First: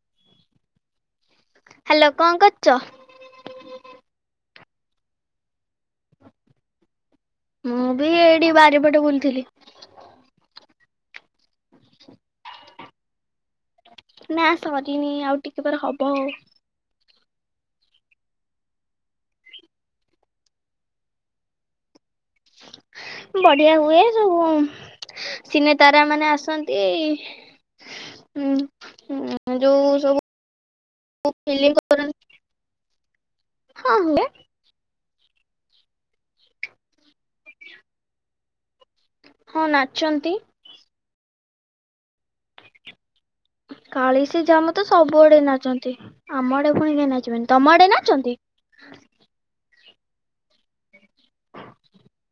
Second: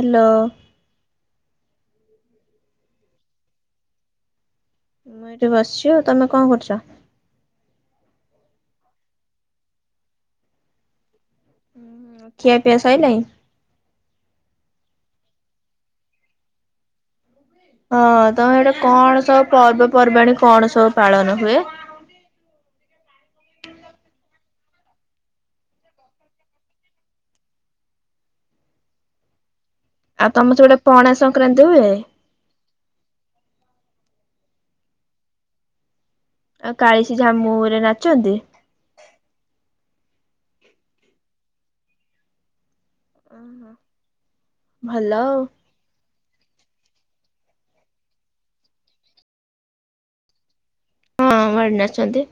Hello. Hello କଣ କରୁଛ? ମୁଁ ଏଇଠି ବସିଛି ଆଉ ତମେ କଣ କରୁଛ? ମୁଁ ବି ଏଇଠି ବାରିପଟେ ବୁଲଥିଲି। ଖିଆ ପିଆ ସଇଲାଇଁ। ନା ସରିନି ଆଉ ଟିକେ ପରେ ହବ ଆଉ ହଁ ତମର ସେଠି କଣ ସବୁ ପର୍ବପର୍ବାଣୀ କଣ ସବୁ ପାଳନ ହୁଏ। ବଢିଆ ହୁଏ ସବୁ ସିନେ ତାରା ମାନେ ଆସନ୍ତି ଉଁ ଉଁ ଯୋଉ ସବୁ ଆଉ ତମ ସେପଟେ ପଣା ସଂକ୍ରାନ୍ତି ଫିଲ୍ମ ହୁଏ। କରନ୍ତି ହଁ ହୁଏ। ଆଉ କାଳିଶୀ ଝାମୁ ରେ ନାଚନ୍ତି। ହଁ ନାଚନ୍ତି। ଓହୋ, କାଳିଶୀ ଝାମୁ ତ ଭଲ ଆଉ ସବୁଆଡେ ନାଚନ୍ତି ଆମ ଆଡେ ପୁଣି କାହିଁ ନାଚିବେନି ତମ ଆଡେ ନାଚନ୍ତି। ହଁ ଆମ ଆଡ଼େ ନାଚନ୍ତି।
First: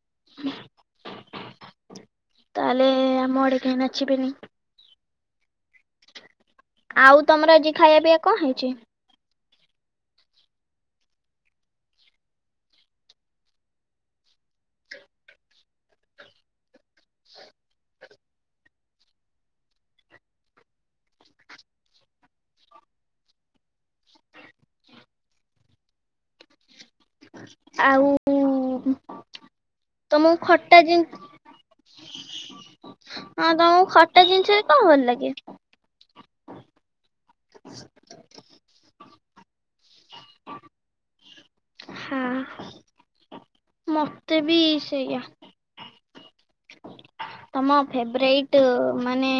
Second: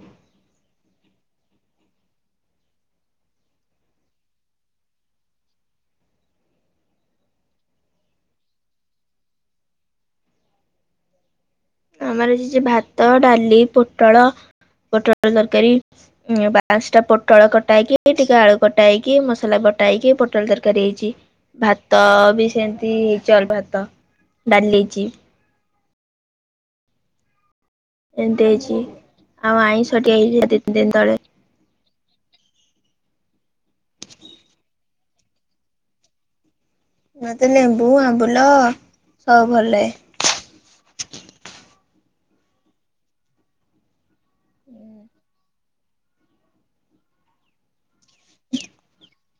ତାହେଲେ ଆମ ଆଡେ କାହିଁ ନାଚିବେନି। ଆଉ ତମର ଆଜି ଖାଇବା ପିଇବା କଣ ହେଇଛି? ଆମର ହେଇଛି ଭାତ ଡାଲି ପୋଟଳ ପୋଟଳ ତରକାରୀ। ଉଁ ପାଞ୍ଚଟା ପୋଟଳ କଟାହେଇକି ଟିକେ ଆଳୁ କଟାହେଇକି ମସଲା ବଟାହେଇକି ପୋଟଳ ତରକାରୀ ହେଇଛି। ଭାତ ବି ସେମତି ହେଇ ଚଲ୍ ଭାତ, ଡାଲି ହେଇଛି। ଆଉ ଏମିତି ହେଇଛି ଆଉ ଆଇଁଷଟି ହେଇଛି ତମକୁ ଦି ତିନି ଖଟା ଦିନ ତଳେ। ଜିନିଷ ହଁ ତମକୁ ଖଟା ଜିନିଷ ବି ତ ଭଲ ଲାଗେ। ମତେ ଲେମ୍ବୁ, ଆମ୍ବୁଲ ସବୁ ଭଲ ଲାଗେ। ହଁ ମ ମତେ ବି ସେଇଆ। ତମ ଫେବରାଇଟ୍ ମାନେ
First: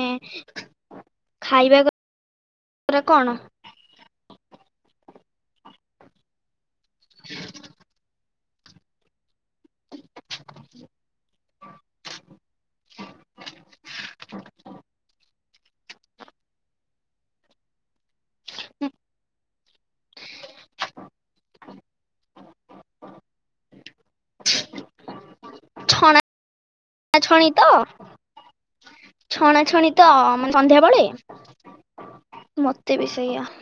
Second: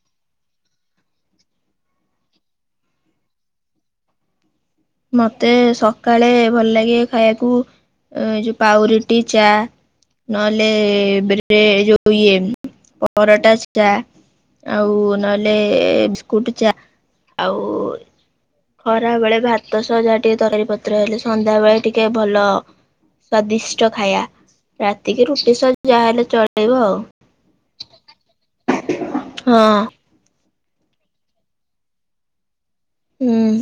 ଖାଇବା କ ଉପରେ କଣ? ମତେ ସକାଳେ ଭଲ ଲାଗେ ଖାଇବାକୁ ଏଇ ଯୋଉ ପାଉଁରୁଟି ଚା ନହେଲେ ଯୋଉ ଇଏ ପରଟା ଚା ଆଉ ନହଲେ ବିସ୍କୁଟ ଚା ଆଉ ଖରା ବେଳେ ଭାତ ଭାତ ସହ ଯାହା ଟିକେ ତରକାରୀ ପତ୍ର ହେଲେ ସନ୍ଧ୍ୟାବେେଳେ ଟିକେ ଭଲ ସ୍ଵାଦିଷ୍ଟ ଖାଇଆ ରାତିକି ରୁଟି ସହ ଯାହା ହେଲେ ଚଳିବ ଆଉ। ଛଣା ଛଣି ତ ଛଣା ହଁ ଛଣି ତ ମାନେ ସନ୍ଧ୍ୟାବେଳେ ମତେ ବି ହୁଁ। ସେଇଆ।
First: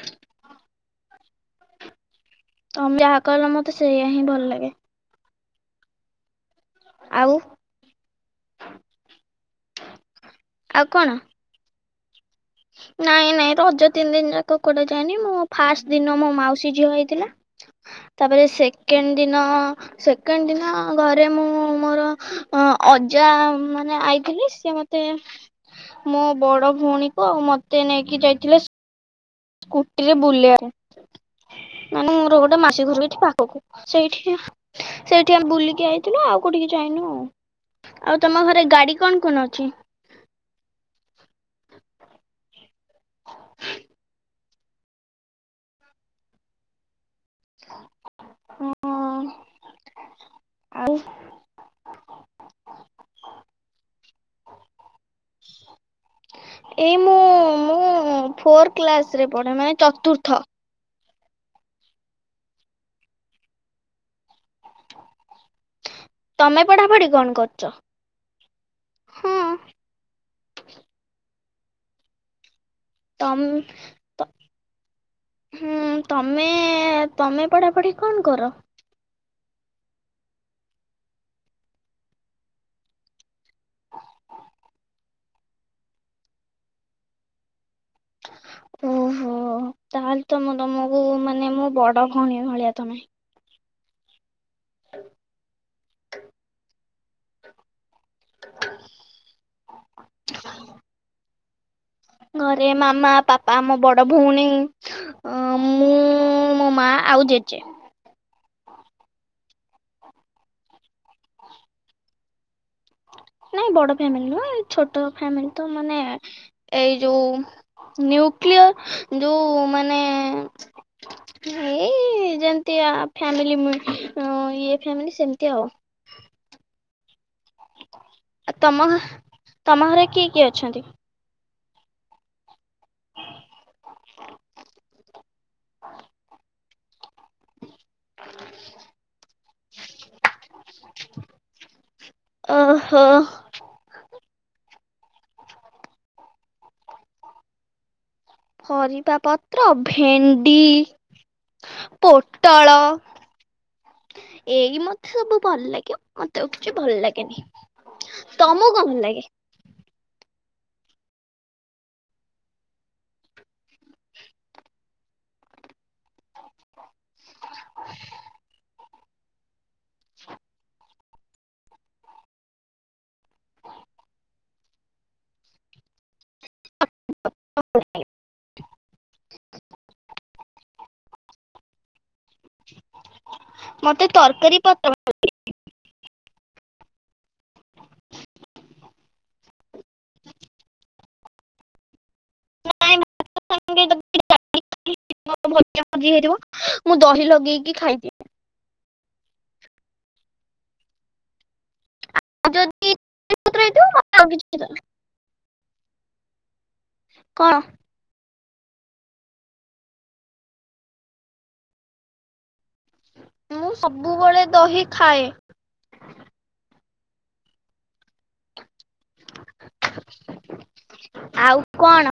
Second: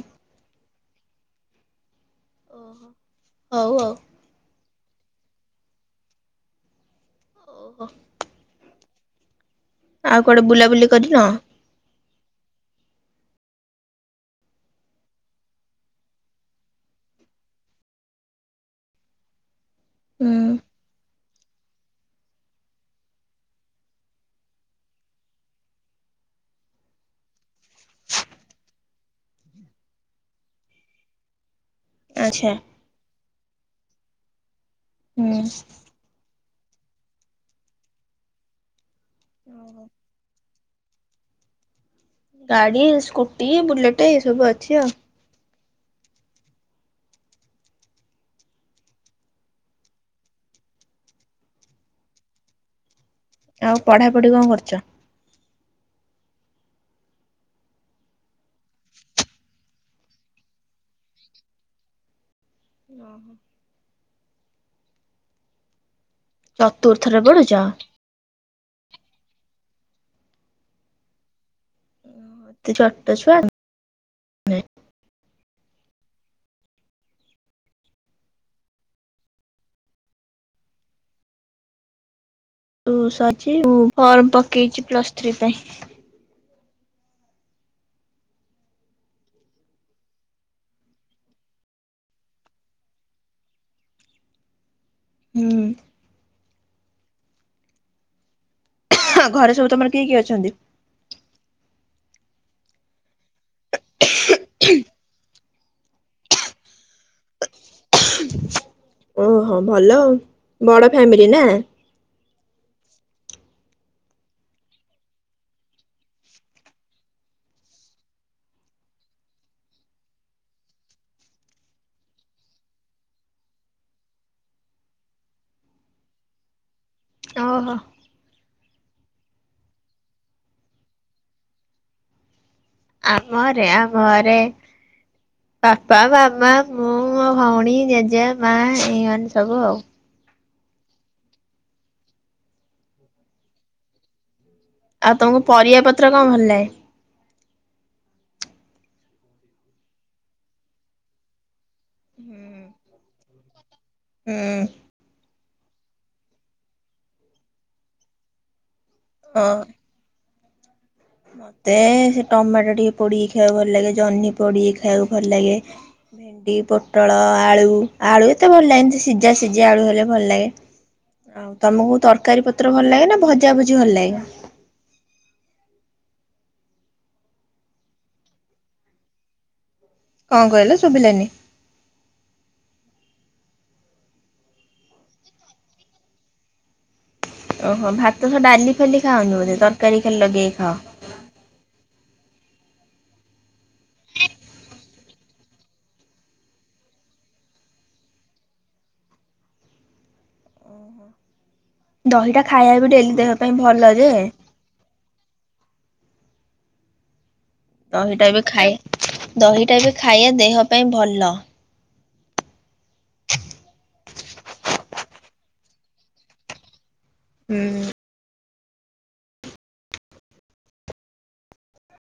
ଓହୋ। ତମେ ଯାହା କହିଲ ହଉ ମତେ ଆଉ ସେଇଆ ହିଁ ଭଲ ଲାଗେ। ଆଉ ଓହୋଃ ଆଉ କୁଆଡେ ଆଉ ବୁଲାବୁଲି କଣ କରିନ? ନାଇଁ ନାଇଁ ରଜ ତିନି ଦିନ ଯାକ କୋଟେ ଯାଏନି ମୋ ଫାଷ୍ଟ ଦିନ ମୋ ମାଉସୀ ଝିଅ ଆଇଥିଲା। ତାପରେ ସେକେଣ୍ଡ୍ ଦିନ ହୁଁ ସେକେଣ୍ଡ୍ ଦିନ ଘରେ ଘରେ ମୁଁ ମୋର ଅଜା ମାନେ ଆଇଥିଲେ ସିଏ ମତେ ମୋ ବଡ ଭଉଣୀକୁ ଆଉ ମତେ ନେଇକି ଯାଇଥିଲେ ସ୍କୁଟିରେ ବୁଲାଇ ପାଇଁ ମାନେ ମୋର ଆଚ୍ଛା ଗୋଟେ ମାସି ଘରୁ ଏଠି ପାଖକୁ ସେଇଠି, ହୁଁ। ସେଇଠି ଆମେ ବୁଲିକି ଆଇଲୁ। ଯାଇଥିଲୁ ଆଉ କୋଉଠିକି ଯାଇନୁ ଆ ଆଉ ତମ ଘରେ ଗାଡି କଣ କଣ ଅଛି। ଗାଡି ସ୍କୁଟି ବୁଲେଟେ ଏଇ ସବୁ ଅଛି ଆଉ। ହଁ [unintelligible] ଆଉ ଆଉ ପଢାପଢି କଣ କରୁଚ? ଏଇ ମୁଁ-ମୁଁ ଫୋର୍ କ୍ଲାସ୍ ରେ ପଢେ ମାନେ ଚତୁର୍ଥ। [unintelligible] ତମେ ପଢାପଢି ଚତୁର୍ଥରେ କଣ କରୁଛ? ପଡୁଚ? ହଁ ତୁ ଚ ତମ୍ ହୁଁ, ତମେ-ତମେ ପଢାପଢି କଣ କର? [inaudible] ଫର୍ମ ପକେଇଚି ପ୍ଲସ ଥ୍ରୀ ପାଇଁ। ଓହୋ, ତାହେଲେ [unintelligible] ତମକୁ ମାନେ ମୋ ବଡ ଭଉଣୀ ଭଳିଆ ତମେ। ହୁଁ। ହଁ [unintelligible] [unintelligible] ଘରେ ସବୁ ତମର କିଏ-କିଏ ଅଛନ୍ତି? ଘରେ ମାମା ପାପା ମୋ ବଡ ଭଉଣୀ ଅଁ ମୁଁ ମୋ ମା ଆଉ ଜେଜେ। ଓହୋ ଭଲ ଆଉ, ବଡ ଫ୍ୟାମିଲି ନା? ନାଇଁ ବଡ ଫ୍ୟାମିଲି ନୁହଁ ଏ ଛୋଟ ଫ୍ୟାମିଲି ତ ମାନେ ଏଇ ଯୋଉ ନ୍ୟୁକ୍ଲିୟର୍ ଯୋଉ ମାନେ ଏଇ ଯେମ୍ତିଆ ଫ୍ୟାମିଲି [unintelligible] ଅଁ ଫ୍ୟାମିଲି ସେମ୍ତି ଆଉ। ଓହୋ ଆ ତମ ଘ ତମ ଘରେ କିଏ-କିଏ ଅଛନ୍ତି? ଆମ ଘରେ, ଆମ ଘରେ ପାପା ମାମା ମୁଁ ମୋ ଭଉଣୀ ଜେଜେ ମା ଏଇମାନେ ସବୁ ଆଉ। ଓହୋ। ଆଉ ତମୁକୁ ପରିବା ପତ୍ର କଣ ଭଲ ଲାଗେ? ପରିବା ପତ୍ର ଭେଣ୍ଡି, ହୁଁ ପୋଟଳ ହୁଁ ଏ ମ ସବୁ ଭଲ ଲାଗିବ ମତେ ଆଉ କିଛି ଭଲ୍ ଲାଗେନି, ତମୁକୁ କଣ ଲାଗେ? ହଁ। ତେ ସେ ଟମାଟୋ ଟିକେ ପୋଡିକି ଖାଇଆକୁ ଭଲ୍ ଲାଗେ, ଜହ୍ନି ପୋଡିକି ଖାଇଆକୁ ଭଲ୍ ଲାଗେ। ଭେଣ୍ଡି, ପୋଟଳ, ଆଳୁ-ଆଳୁ ଏତେ ଭଲ୍ ଲାଗେନି, ସେ ସି ଜା ସିଜା ଆଳୁ ହେଲେ ଭଲ୍ ଲାଗେ। ଆଉ ତମୁକୁ ତରକାରୀ ପତ୍ର ଭଲ ଲାଗେ ନା ଭଜା ଭଜି ଭଲ୍ ଲାଗେ? [inaudible] କଣ କହିଲେ ଶୁଭିଲାନି? ମତେ ତରକାରୀ ପତ୍ର [inaudible] ଓହୋ, ଭାତ ସହ ଡାଲି ଖାଲି ଖାଅନି ବୋଧେ, ତରକାରୀ ଖାଲି ଲଗେଇ ଖାଅ? [inaudible] [inaudible] ଭଜା ଭଜି ହେଇଥିବ ମୁଁ ଦହି ଲଗେଇକି ଖାଇଦିିଏ। ଦହିଟା ଖାଇଆ ଯଦି ବି ଡେଲି ଦେହ ପାଇଁ ହେଇଥିବ ଭଲ ଯେ। [inaudible] କଣ? ଦହିଟା ବି ଖାଇଆ ଦହିଟା ବି ଖାଇଆ ଦେହ ପାଇଁ ଭଲ। ମୁଁ ସବୁବେଳେ ଦହି ଖାଏ ହୁଁ। ଆଉ କଣ?